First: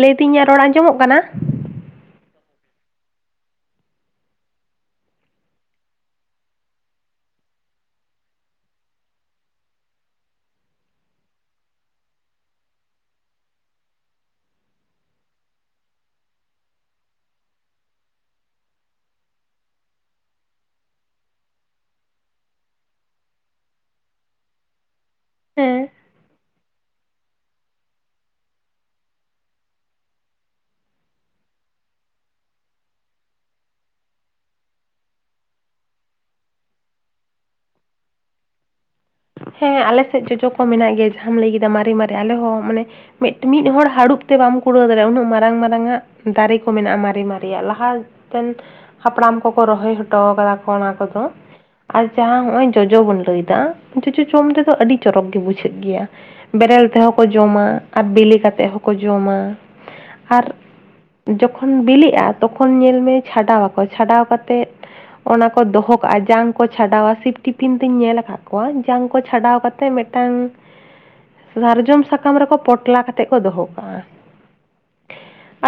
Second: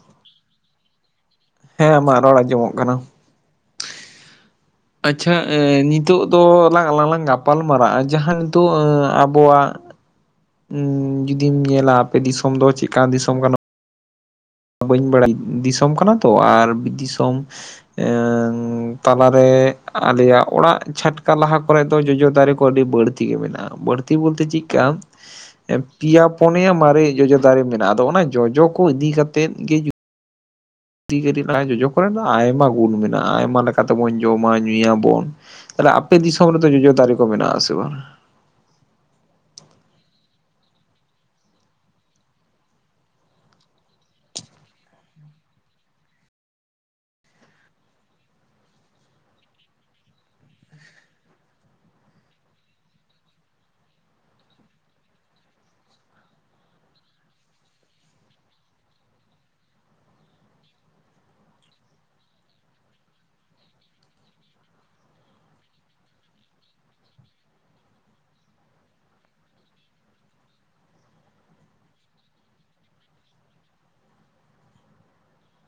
ᱞᱟᱹᱭ ᱫᱤᱧ ᱨᱚᱲ ᱟᱸᱡᱚᱢᱚᱜ ᱠᱟᱱᱟ? ᱦᱮᱸ ᱟᱢᱟᱜ ᱨᱚᱲ ᱟᱸᱡᱚᱢᱚᱜ ᱠᱟᱱᱟ᱾ ᱟᱪᱪᱷᱟ ᱱᱤᱛᱚᱜ ᱫᱚ ᱞᱟᱝ ᱟᱞᱟᱝ ᱟᱞᱟᱝ ᱜᱟᱯᱟᱞ ᱢᱟᱨᱟᱜᱼᱟ ᱡᱟᱦᱟᱸ ᱱᱤᱛᱚᱜ ᱟᱵᱚᱣᱟᱜ ᱡᱩᱫᱤᱧ ᱧᱮᱞᱟ ᱟᱯᱮ ᱫᱤᱥᱚᱢ ᱫᱚ ᱪᱮᱫᱠᱟ ᱫᱤᱥᱚᱢ ᱠᱟᱱᱟ? ᱵᱟᱹᱧ ᱵᱟᱲᱟᱭᱟ ᱫᱤᱥᱚᱢ ᱠᱟᱱᱟ ᱛᱚ ᱟᱨ ᱫᱤᱥᱚᱢ ᱮᱸᱝ ᱛᱟᱞᱟᱨᱮ ᱟᱞᱮᱭᱟᱜ ᱚᱲᱟᱜ ᱪᱷᱟᱴᱠᱟ ᱞᱟᱦᱟ ᱠᱚᱨᱮ ᱫᱚ ᱡᱚᱡᱚ ᱫᱟᱨᱮ ᱠᱚ ᱟᱹᱰᱤ ᱵᱟᱹᱲ ᱛᱤᱜᱮ ᱢᱮᱱᱟᱜᱼᱟ ᱵᱟᱹᱲᱛᱤ ᱵᱚᱞᱛᱮ ᱪᱤᱜ ᱠᱟ ᱦᱮᱸ ᱯᱤᱫᱭᱟ ᱯᱩᱱᱭᱟ ᱢᱟᱨᱮ ᱡᱚᱡᱚ ᱫᱟᱨᱮ ᱢᱮᱱᱟᱜᱼᱟ ᱟᱫᱚ ᱚᱱᱟ ᱡᱚᱡᱚ ᱠᱚ ᱤᱫᱤ ᱠᱟᱛᱮ ᱜᱮ ᱡᱩ ᱫᱤ ᱠᱟᱴᱤᱡ ᱱᱟ-ᱟᱭ ᱡᱚᱡᱚ ᱠᱚᱨᱮ ᱫᱚ ᱟᱭᱢᱟ ᱜᱩᱱ ᱢᱮᱱᱟᱜᱼᱟ ᱟᱭᱢᱟ ᱞᱮᱠᱟ ᱛᱮᱵᱚᱱ ᱡᱚᱢᱟ ᱧᱩᱭᱟᱵᱚᱱ᱾ ᱛᱟᱞᱦᱮ ᱟᱯᱮ ᱫᱤᱥᱚᱢ ᱨᱮᱫᱚ ᱡᱚᱡᱚ ᱫᱟᱨᱮ ᱠᱚ ᱢᱮᱱᱟᱜᱼᱟ ᱥᱮ ᱵᱟᱝᱟ? ᱦᱮᱸ ᱟᱞᱮ ᱥᱮᱫ ᱡᱚᱡᱚ ᱠᱚ ᱢᱮᱱᱟᱜ ᱜᱮᱭᱟ ᱡᱟᱦᱟᱸᱢ ᱞᱟᱹᱭ ᱠᱮᱫᱟ ᱢᱟᱨᱮ ᱢᱟᱨᱮ ᱟᱞᱮ ᱦᱚᱸ ᱢᱟᱱᱮ ᱢᱮᱜᱴᱮᱱᱤᱡ ᱦᱚᱲ ᱦᱟᱹᱨᱩᱵ ᱛᱮ ᱵᱟᱢ ᱠᱩᱲᱟᱹᱣ ᱫᱟᱲᱮᱭᱟᱜᱼᱟ ᱩᱱᱟᱹᱜ ᱢᱟᱨᱟᱝ ᱢᱟᱨᱟᱝᱟᱜ ᱫᱟᱨᱮ ᱠᱚ ᱢᱮᱱᱟᱜᱼᱟ ᱢᱟᱨᱮ ᱢᱟᱨᱮᱭᱟᱜ ᱞᱟᱦᱟᱛᱮᱱ ᱦᱟᱯᱲᱟᱢ ᱠᱚ ᱠᱚ ᱨᱚᱦᱚᱭ ᱦᱚᱴᱚᱣ ᱠᱟᱫᱟ ᱠᱚ ᱚᱱᱟᱠᱚᱫᱚ ᱟᱨ ᱡᱟᱦᱟᱸ ᱦᱚᱜᱼᱚᱭ ᱡᱚᱡᱚ ᱵᱚᱱ ᱞᱟᱹᱭᱫᱟ ᱡᱚᱡᱚ ᱡᱚᱢ ᱨᱮᱫᱚ ᱟᱹᱰᱤ ᱪᱚᱨᱚᱠ ᱜᱮ ᱵᱩᱡᱷᱟᱹᱜ ᱜᱮᱭᱟ᱾ ᱵᱮᱨᱮᱞ ᱛᱮᱦᱚᱸ ᱠᱚ ᱡᱚᱢᱟ ᱟᱨ ᱵᱤᱞᱤ ᱠᱟᱛᱮᱫ ᱦᱚᱸᱠᱚ ᱡᱚᱢᱟ ᱟᱨ ᱡᱚᱠᱷᱚᱱ ᱵᱤᱞᱤᱜᱼᱟ ᱛᱚᱠᱷᱚᱱ ᱧᱮᱞᱢᱮ ᱪᱷᱟᱰᱟᱣ ᱟᱠᱚ ᱪᱷᱟᱰᱟᱣ ᱠᱟᱛᱮᱫᱼᱼᱼ ᱚᱱᱟ ᱠᱚ ᱫᱚᱦᱚ ᱠᱟᱜᱼᱟ ᱡᱟᱝ ᱠᱚ ᱪᱷᱟᱰᱟᱣᱟ ᱥᱤᱯᱴᱤᱯᱷᱤᱱ ᱛᱮᱧ ᱧᱮᱞ ᱟᱠᱟᱫ ᱠᱚᱣᱟ ᱡᱟᱝ ᱠᱚ ᱪᱷᱟᱰᱟᱣ ᱠᱟᱛᱮ ᱢᱤᱫᱴᱟᱝ ᱥᱟᱨᱡᱚᱢ ᱥᱟᱠᱟᱢ ᱨᱮᱠᱚ ᱯᱚᱴᱞᱟ ᱠᱟᱛᱮ ᱠᱚ ᱫᱚᱦᱚ ᱠᱟᱜᱼᱟ᱾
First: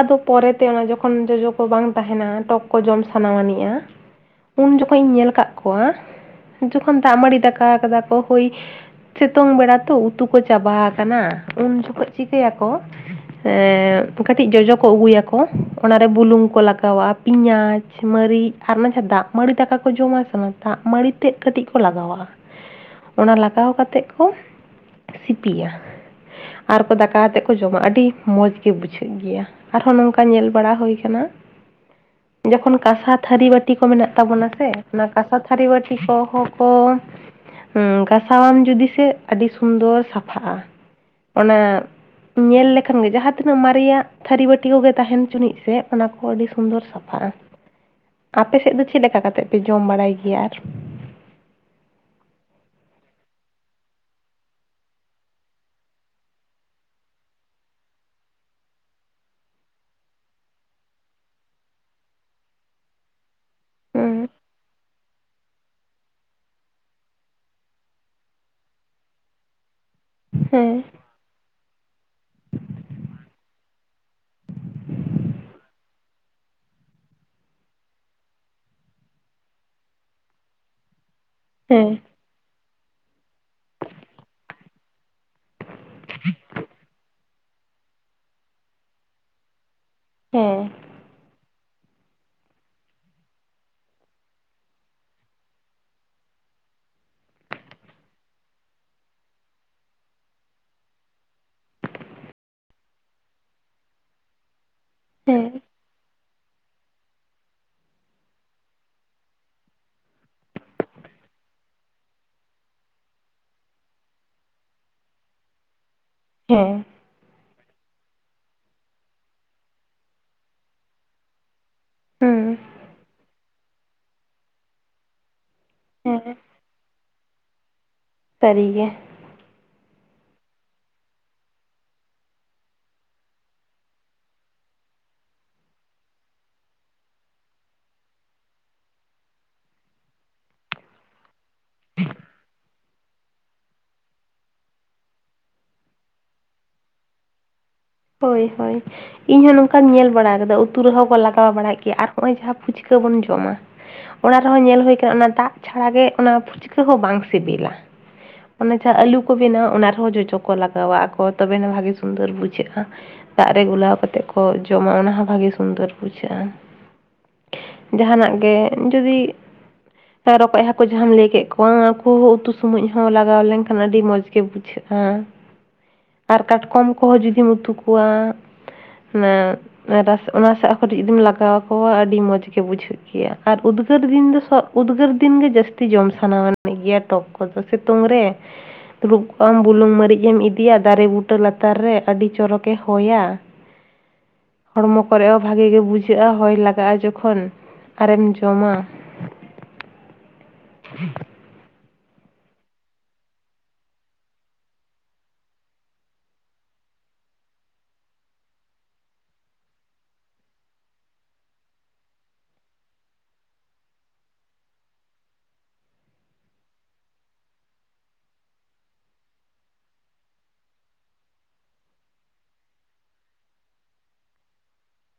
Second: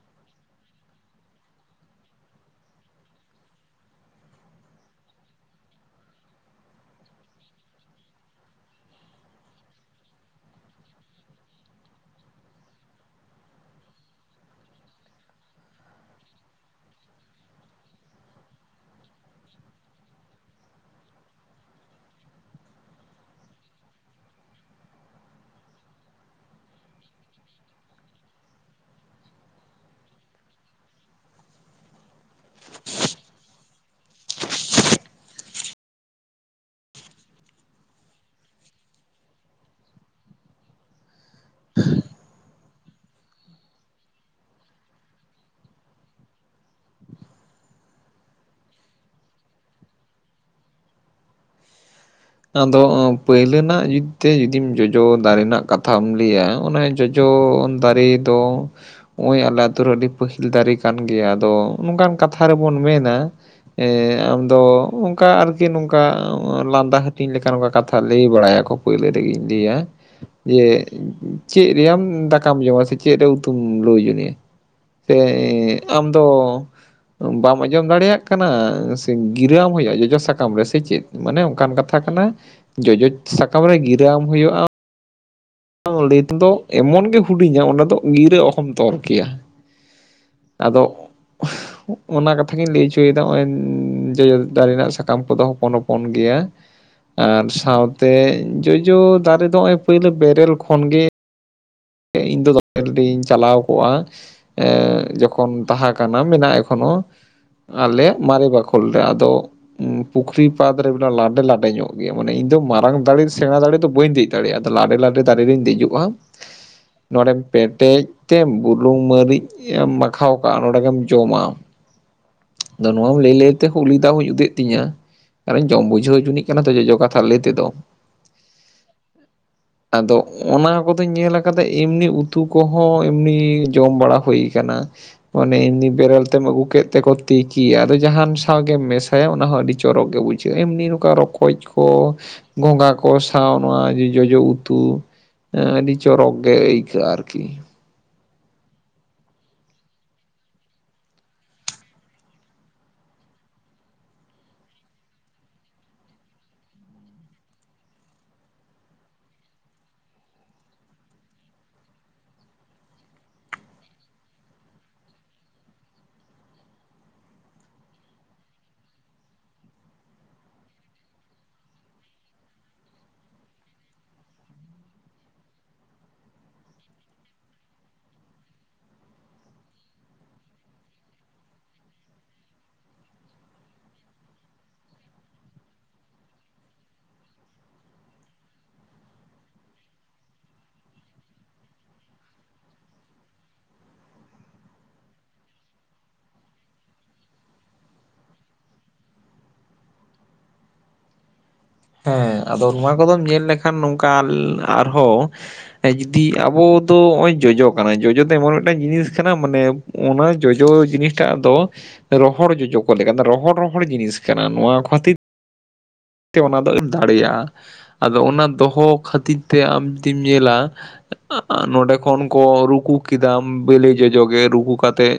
ᱟᱫᱚ ᱯᱚᱨᱮᱛᱮ ᱚᱱᱟ ᱡᱚᱠᱷᱚᱱ ᱡᱚᱡᱚ ᱠᱚ ᱵᱟᱝ ᱛᱟᱦᱮᱱᱟ ᱴᱚᱠ ᱠᱚ ᱡᱚᱢ ᱥᱟᱱᱟᱱᱤᱡᱜᱼᱟ ᱩᱱ ᱡᱚᱠᱷᱚᱡ ᱤᱧ ᱧᱮᱞ ᱠᱟᱜ ᱠᱚᱣᱟ ᱡᱚᱠᱷᱚᱱ ᱫᱟᱜ ᱢᱟᱹᱲᱤ ᱫᱟᱠᱟ ᱠᱟᱫᱟ ᱠᱚ ᱦᱳᱭ ᱥᱤᱛᱩᱝ ᱵᱮᱲᱟ ᱛᱚ ᱩᱛᱩ ᱠᱚ ᱪᱟᱵᱟ ᱟᱠᱟᱱᱟ ᱩᱱ ᱡᱚᱠᱷᱚᱱ ᱪᱤᱠᱟᱹᱭᱟᱠᱚ ᱮᱸᱠᱟᱹᱴᱤᱡ ᱡᱚᱡᱚ ᱠᱚ ᱟᱹᱜᱩᱭᱟᱠᱚ ᱚᱱᱟᱨᱮ ᱵᱩᱞᱩᱝ ᱠᱚ ᱞᱟᱜᱟᱣᱟᱜᱼᱟ ᱯᱮᱸᱭᱟᱡᱽ ᱢᱟᱹᱨᱤᱪ ᱟᱨ ᱚᱱᱟ ᱡᱟᱦᱟᱸ ᱫᱟᱜ ᱢᱟᱸᱲᱤ ᱫᱟᱠᱟ ᱠᱚ ᱡᱚᱢᱟ ᱥᱮ ᱚᱱᱟ ᱫᱟᱜ ᱢᱟᱹᱲᱤ ᱛᱮᱫ ᱠᱟᱹᱴᱤᱡ ᱠᱚ ᱞᱟᱜᱟᱣᱟᱜᱼᱟ᱾ ᱚᱱᱟ ᱞᱟᱜᱟᱣ ᱠᱟᱛᱮ ᱠᱚ ᱥᱤᱯᱤᱭᱟ ᱟᱨᱠᱚ ᱫᱟᱠᱟ ᱟᱛᱮᱫ ᱠᱚ ᱡᱚᱢᱟ ᱟᱹᱰᱤ ᱢᱚᱡᱽ ᱜᱮ ᱵᱩᱡᱷᱟᱹᱜ ᱜᱮᱭᱟ᱾ ᱟᱨᱦᱚᱸ ᱱᱚᱝᱠᱟ ᱧᱮᱞ ᱵᱟᱲᱟ ᱦᱳᱭ ᱠᱟᱱᱟ᱾ ᱡᱚᱠᱷᱚᱱ ᱠᱟᱸᱥᱟ ᱛᱷᱟᱹᱨᱤ ᱵᱟᱹᱴᱤ ᱠᱚ ᱢᱮᱱᱟᱜ ᱛᱟᱵᱚᱱᱟ ᱥᱮ ᱚᱱᱟ ᱠᱟᱸᱥᱟ ᱛᱷᱟᱹᱨᱤ ᱵᱟᱹᱴᱤ ᱠᱚᱦᱚᱸ ᱠᱚ ᱦᱩᱸ ᱜᱚᱥᱟᱣᱟᱢ ᱡᱩᱫᱤ ᱥᱮ ᱟᱹᱰᱤ ᱥᱩᱱᱫᱚᱨ ᱥᱟᱯᱷᱟᱜᱼᱟ ᱚᱱᱟ ᱧᱮᱞ ᱞᱮᱠᱷᱟᱱ ᱜᱮ ᱡᱟᱦᱟᱸ ᱛᱤᱱᱟᱹᱜ ᱢᱟᱨᱮᱭᱟᱜ ᱛᱷᱟᱹᱨᱤ ᱵᱟᱹᱴᱤ ᱠᱚᱜᱮ ᱛᱟᱦᱮᱱ ᱪᱩᱱᱤᱡ ᱥᱮ ᱚᱱᱟ ᱠᱚ ᱟᱹᱰᱤ ᱥᱩᱱᱫᱚᱨ ᱥᱟ ᱟᱯᱮ ᱥᱮᱫ ᱫᱚ ᱪᱮᱫ ᱞᱮᱠᱟ ᱠᱟᱛᱮ ᱯᱮ ᱡᱚᱢ ᱵᱟᱲᱟᱭ ᱜᱮᱭᱟ ᱟᱨ? ᱟᱫᱚ ᱯᱳᱭᱞᱟᱹᱱᱟᱜ ᱡᱩᱫᱛᱮ ᱡᱩᱫᱤᱢ ᱡᱚᱡᱚ ᱫᱟᱨᱮ ᱨᱮᱱᱟᱜ ᱠᱟᱛᱷᱟᱢ ᱞᱟᱹᱭᱟ ᱚᱱᱮ ᱡᱚ ᱡᱚ ᱫᱟᱨᱮ ᱫᱚ ᱦᱚᱜᱼᱚᱭ ᱟᱞᱮ ᱟᱛᱹᱳ ᱨᱮ ᱟᱹᱰᱤ ᱯᱟᱹᱦᱤᱞ ᱫᱟᱨᱮ ᱠᱟᱱ ᱜᱮᱭᱟ ᱟᱫᱚ ᱱᱚᱝᱠᱟᱱ ᱠᱟᱛᱷᱟ ᱨᱮᱵᱚᱱ ᱢᱮᱱᱟ ᱮ ᱦᱮᱸ ᱟᱢᱫᱚ ᱚᱱᱠᱟ ᱟᱨᱠᱤ ᱱᱚᱝᱠᱟ ᱞᱟᱸᱫᱟ ᱦᱟᱹ ᱤᱧ ᱞᱮᱠᱟ ᱱᱚᱝᱠᱟ ᱠᱟᱛᱷᱟ ᱞᱟᱹᱭ ᱵᱟᱲᱟᱭᱟᱠᱚ ᱯᱩᱭᱞᱟᱹ ᱨᱮᱜᱮᱧ ᱞᱟᱹᱭᱟ ᱡᱮᱼᱼᱼᱼ ᱦᱮᱸ ᱪᱮᱫ ᱨᱮᱭᱟᱢ ᱫᱟᱠᱟᱢ ᱡᱚᱢᱟ ᱥᱮ ᱪᱮᱫ ᱨᱮ ᱩᱛᱩᱢ ᱞᱳ ᱡᱚᱱᱤᱭᱟ ᱥᱮ ᱟᱢᱫᱚ ᱵᱟᱢ ᱟᱸᱡᱚᱢ ᱫᱟᱲᱮᱭᱟᱜ ᱠᱟᱱᱟ ᱥᱮ ᱜᱤᱨᱟᱹᱟᱢ ᱦᱳᱭᱳᱜᱼᱟ ᱡᱚᱡᱚ ᱥᱟᱠᱟᱢ ᱨᱮ ᱥᱮ ᱪᱮᱫ ᱢᱟᱱᱮᱼᱼᱼ ᱚᱱᱠᱟᱱ ᱦᱮᱸ ᱠᱟᱛᱷᱟ ᱠᱟᱱᱟ ᱡᱚᱡᱚ ᱥᱟᱠᱟᱢ ᱨᱮ ᱜᱤᱨᱟᱹ ᱟᱢ ᱦᱳᱭᱳᱜᱼᱟᱼᱼᱼᱼ ᱞᱟᱹᱭ ᱛᱮᱫᱚ ᱮᱢᱚᱱ ᱜᱮ ᱦᱩᱰᱤᱧᱟ ᱚᱸᱰᱮ ᱫᱚ ᱜᱤᱨᱟᱹ ᱚᱦᱚᱢ ᱛᱚᱞ ᱠᱮᱭᱟᱼᱼᱼ ᱦᱮᱸ ᱟᱫᱚ ᱚᱱᱟ ᱠᱟᱛᱷᱟ ᱜᱤᱧ ᱞᱟᱹᱭ ᱦᱚᱪᱚᱭᱫᱟ ᱱᱚᱜᱼᱚᱭ ᱡᱚᱡᱚ ᱫᱟᱨᱮ ᱨᱮᱱᱟᱜ ᱥᱟᱠᱟᱢ ᱠᱚᱫᱚ ᱦᱚᱯᱚᱱ ᱦᱚᱯᱚᱱ ᱜᱮᱭᱟ᱾ ᱟᱨ ᱥᱟᱶᱛᱮ ᱡᱚᱡᱚ ᱫᱟᱨᱮ ᱫᱚ ᱱᱚᱜᱼᱚᱭ ᱯᱳᱭᱞᱳ ᱵᱮᱨᱮᱞ ᱠᱷᱚᱱᱜᱮ ᱤᱧ ᱫᱚ [inaudible] ᱪᱟᱞᱟᱣ ᱠᱚᱜᱼᱟ᱾ ᱮᱸ ᱦᱮᱸ ᱡᱚᱠᱷᱚᱱ ᱛᱟᱦᱮᱸ ᱠᱟᱱᱟ ᱢᱮᱱᱟᱜᱼᱟ ᱮᱠᱷᱚᱱᱳ ᱟᱞᱮᱭᱟᱜ ᱢᱟᱨᱮ ᱵᱟᱠᱷᱳᱞ ᱨᱮ ᱟᱫᱚ ᱦᱩᱸ ᱯᱩᱠᱷᱨᱤ ᱯᱟᱫ ᱨᱮ ᱞᱟᱰᱮ ᱞᱟᱰᱮ ᱧᱚᱜ ᱜᱮᱭᱟ ᱢᱟᱱᱮ ᱤᱧ ᱫᱚ ᱢᱟᱨᱟᱝ ᱫᱟᱲᱮ ᱥᱮᱬᱟᱸ ᱫᱟᱲᱮ ᱫᱚ ᱵᱟᱹᱧ ᱫᱮᱡ ᱫᱟᱲᱮᱭᱟᱜ-ᱟ ᱟᱫᱚ ᱞᱟᱰᱮ ᱞᱟᱰᱮ ᱫᱟᱨᱮ ᱨᱮᱧ ᱫᱮᱡᱚᱜᱼᱟ, ᱦᱮᱸ᱾ ᱱᱚᱸᱰᱮᱢ ᱯᱮᱴᱮᱡ ᱛᱮᱢ ᱵᱩᱞᱩᱝ ᱢᱟᱹᱨᱤᱡ ᱮᱢ ᱢᱟᱠᱷᱟᱣ ᱠᱟᱜᱼᱟ ᱱᱚᱸᱰᱮ ᱜᱮᱢ ᱡᱚᱢᱟ᱾ ᱦᱩᱸ ᱟᱫᱚ ᱱᱚᱣᱟᱢ ᱞᱟᱹᱭ ᱞᱟᱹᱭ ᱛᱮᱦᱚᱸ ᱩᱞᱤᱫᱟᱜ ᱦᱚᱧ ᱩᱫ ᱮᱜ ᱛᱤᱧᱟᱹ ᱟᱨᱮᱧ ᱡᱚᱢ ᱵᱩᱡᱷᱟᱹᱣ ᱦᱮᱸ ᱦᱚᱪᱚᱱᱤᱡ ᱠᱟᱱᱟ ᱛᱚ ᱡᱚᱡᱚ ᱠᱟᱛᱷᱟ ᱞᱟᱹᱭ ᱛᱮᱫᱚ, ᱥᱟᱹᱨᱤ ᱜᱮ᱾ ᱟᱫᱚ ᱚᱱᱟ ᱠᱚᱫᱚᱧ ᱧᱮᱞᱟ ᱠᱟᱛᱮᱫ ᱮᱢᱱᱤ ᱩᱛᱩ ᱠᱚᱦᱚᱸ ᱮᱢᱱᱤ ᱡᱚᱢ ᱵᱟᱲᱟ ᱦᱩᱭ ᱠᱟᱱᱟ, ᱾ ᱢᱟᱱᱮ ᱮᱢᱱᱤ ᱵᱮᱨᱮᱞ ᱛᱮᱢ ᱟᱹᱜᱩ ᱠᱮᱫ ᱛᱮᱠᱚ ᱛᱤᱠᱤᱭᱟ ᱟᱫᱚ ᱡᱟᱦᱟᱱ ᱥᱟᱶᱜᱮᱢ ᱢᱮᱥᱟ ᱦᱮ ᱚᱱᱟ ᱦᱚ ᱟᱹᱰᱤ ᱪᱚᱨᱚᱠ ᱜᱮ ᱵᱩᱡᱷᱟᱹᱜᱼᱟ ᱮᱢᱱᱤ ᱱᱚᱝᱠᱟ ᱨᱚᱠᱚᱡ ᱠᱚ ᱜᱚᱝᱜᱷᱟ ᱠᱚ ᱥᱟᱶ ᱱᱚᱣᱟ ᱡᱚ ᱡᱚᱡᱚ ᱩᱛᱩ ᱟᱹᱰᱤ ᱪᱚᱨᱚᱠ ᱜᱮ ᱟᱹᱭᱠᱟᱹᱜᱼᱟ ᱟᱨᱠᱤ᱾ ᱦᱳᱭ ᱦᱳᱭ᱾ ᱤᱧ ᱦᱚ ᱱᱚᱝᱠᱟᱧ ᱧᱮᱞ ᱵᱟᱲᱟ ᱟᱠᱟᱫᱟ ᱩᱛᱩ ᱨᱮᱦᱚ ᱠᱚ ᱞᱟᱜᱟᱣ ᱵᱟᱲᱟᱭᱮᱫ ᱜᱮᱭᱟ ᱟᱨ ᱦᱚᱸᱜ-ᱚᱭ ᱡᱟᱦᱟ ᱯᱷᱩᱪᱠᱟᱹ ᱵᱚᱱ ᱡᱚᱢᱟ ᱚᱱᱟ ᱨᱮᱦᱚ ᱧᱮᱞ ᱦᱳᱭ ᱠᱟᱱᱟ ᱚᱱᱟ ᱫᱟᱜ ᱪᱷᱟᱲᱟ ᱜᱮ ᱚᱱᱟ ᱯᱷᱩᱪᱠᱟᱹ ᱦᱚ ᱵᱟᱝ ᱥᱮᱵᱮᱞᱟ᱾ ᱚᱱᱮ ᱡᱟᱦᱟ ᱟᱹᱞᱩ ᱠᱚ ᱵᱮᱱᱟᱣᱟ ᱚᱱᱟ ᱨᱮᱦᱚ ᱡᱚᱡᱚ ᱠᱚ ᱞᱟᱜᱟᱣᱟ ᱟᱠᱚ ᱛᱚᱵᱮᱱᱟ ᱵᱷᱟᱜᱮ ᱥᱩᱱᱫᱚᱨ ᱵᱩᱡᱷᱟᱹᱜᱼᱟ᱾ ᱫᱟᱜ ᱨᱮ ᱜᱩᱞᱟᱣ ᱠᱟᱛᱮᱜ ᱠᱚ ᱡᱚᱢᱟ ᱚᱱᱟ ᱦᱚ ᱵᱷᱟᱜᱮ ᱥᱩᱱᱫᱚᱨ ᱵᱩᱡᱷᱟᱹᱜᱼᱟ᱾ ᱡᱟᱦᱟᱱᱟᱜ ᱜᱮ ᱡᱩᱫᱤ ᱨᱚᱠᱚᱡ ᱦᱟᱹᱠᱩ ᱡᱟᱦᱟᱢ ᱞᱟᱹᱭ ᱠᱮᱫ ᱠᱚᱣᱟ ᱩᱱᱠᱩ ᱦᱚ ᱩᱛᱩ ᱥᱚᱢᱚᱡ ᱦᱚ ᱞᱟᱜᱟᱣ ᱞᱮᱱᱠᱷᱟᱱ ᱟᱹᱰᱤ ᱢᱚᱡᱽ ᱜᱮ ᱵᱩᱡᱷᱟᱹᱜ-ᱟ᱾ ᱟᱨ ᱠᱟᱴᱠᱚᱢ ᱠᱚᱦᱚ ᱡᱩᱫᱤᱢ ᱩᱛᱩ ᱠᱚᱣᱟ [unintelligible] ᱨᱟᱥ ᱚᱱᱟ ᱥᱟᱜ ᱦᱚ ᱠᱟᱹᱴᱤᱡ ᱡᱩᱫᱤᱢ ᱞᱟᱜᱟᱣᱟᱠᱚᱣᱟ ᱟᱹᱰᱤ ᱢᱚᱸᱡᱽ ᱜᱮ ᱵᱩᱡᱷᱟᱹᱜ ᱜᱮᱭᱟ ᱟᱨ ᱩᱫᱽᱜᱟᱹᱨ ᱫᱤᱱ ᱫᱚ ᱥᱚᱜ ᱩᱫᱽᱜᱟᱹᱨ ᱫᱤᱱ ᱜᱮ ᱡᱟᱹᱥᱛᱤ ᱡᱚᱢ ᱥᱟᱱᱟᱣ ᱟᱱᱤᱡ ᱜᱮᱭᱟ ᱴᱚᱠ ᱠᱚᱫᱚ ᱥᱮᱛᱳᱝ ᱨᱮ ᱫᱩᱲᱩᱵ ᱠᱚᱜ ᱟᱢ ᱵᱩᱞᱩᱝ ᱢᱟᱹᱨᱤᱽ ᱮᱢ ᱤᱫᱤᱭᱟ ᱫᱟᱨᱮ ᱵᱩᱴᱟᱹ ᱞᱟᱛᱟᱨ ᱨᱮ ᱟᱹᱰᱤ ᱪᱚᱨᱚᱠ ᱜᱮ ᱦᱳᱭ-ᱟ᱾ ᱦᱚᱲᱢᱚ ᱠᱚᱨᱮ ᱦᱚ ᱵᱷᱟᱜᱮ ᱜᱮ ᱵᱩᱡᱷᱟᱹᱜᱼᱟ ᱦᱚᱭ ᱞᱟᱜᱟᱜᱼᱟ ᱡᱚᱠᱷᱚᱱ᱾ ᱟᱨᱮᱢ ᱡᱚᱢᱟ᱾ ᱦᱮ ᱟᱫᱚ ᱱᱚᱣᱟ ᱠᱚᱫᱚᱢ ᱧᱮᱞ ᱞᱮᱠᱷᱟᱱ ᱱᱚᱝᱠᱟ ᱟᱨᱦᱚ ᱦᱮ ᱡᱩᱫᱤ ᱟᱵᱚ ᱫᱚ ᱱᱚᱜᱼᱚᱭ ᱡᱚᱡᱚ ᱠᱟᱱᱟ ᱡᱚᱡᱚ ᱫᱚ ᱮᱢᱚᱱ ᱢᱤᱫᱴᱟᱝ ᱡᱤᱱᱤᱥ ᱠᱟᱱᱟ ᱢᱟᱱᱮ ᱚᱱᱟ ᱡᱚᱡᱚ ᱡᱤᱱᱤᱥᱴᱟᱜ ᱫᱚ ᱨᱚᱦᱚᱲ ᱡᱚᱡᱚ ᱠᱚ ᱞᱮᱠᱟ ᱫᱚ, ᱨᱚᱦᱚᱲ ᱨᱚᱦᱚᱲ ᱡᱤᱱᱤᱥ ᱠᱟᱱᱟ ᱱᱚᱣᱟ ᱠᱷᱟᱹᱛᱤᱨ ᱛᱮ ᱚᱱᱟ ᱫᱚ ᱮᱢ ᱫᱟᱲᱮᱭᱟᱜᱼᱟ ᱟᱫᱚ ᱚᱱᱟ ᱫᱚᱦᱚ ᱠᱷᱟᱹᱛᱤᱨ ᱛᱮ ᱟᱢ ᱡᱩᱫᱤᱢ ᱧᱮᱞᱟ ᱱᱚᱸᱰᱮ ᱠᱷᱚᱱ ᱠᱚ ᱨᱩᱠᱩ ᱠᱮᱫᱟᱢ ᱵᱮᱞᱮ ᱡᱚᱡᱚ ᱜᱮ ᱨᱩᱠᱩ ᱠᱟᱛᱮᱜ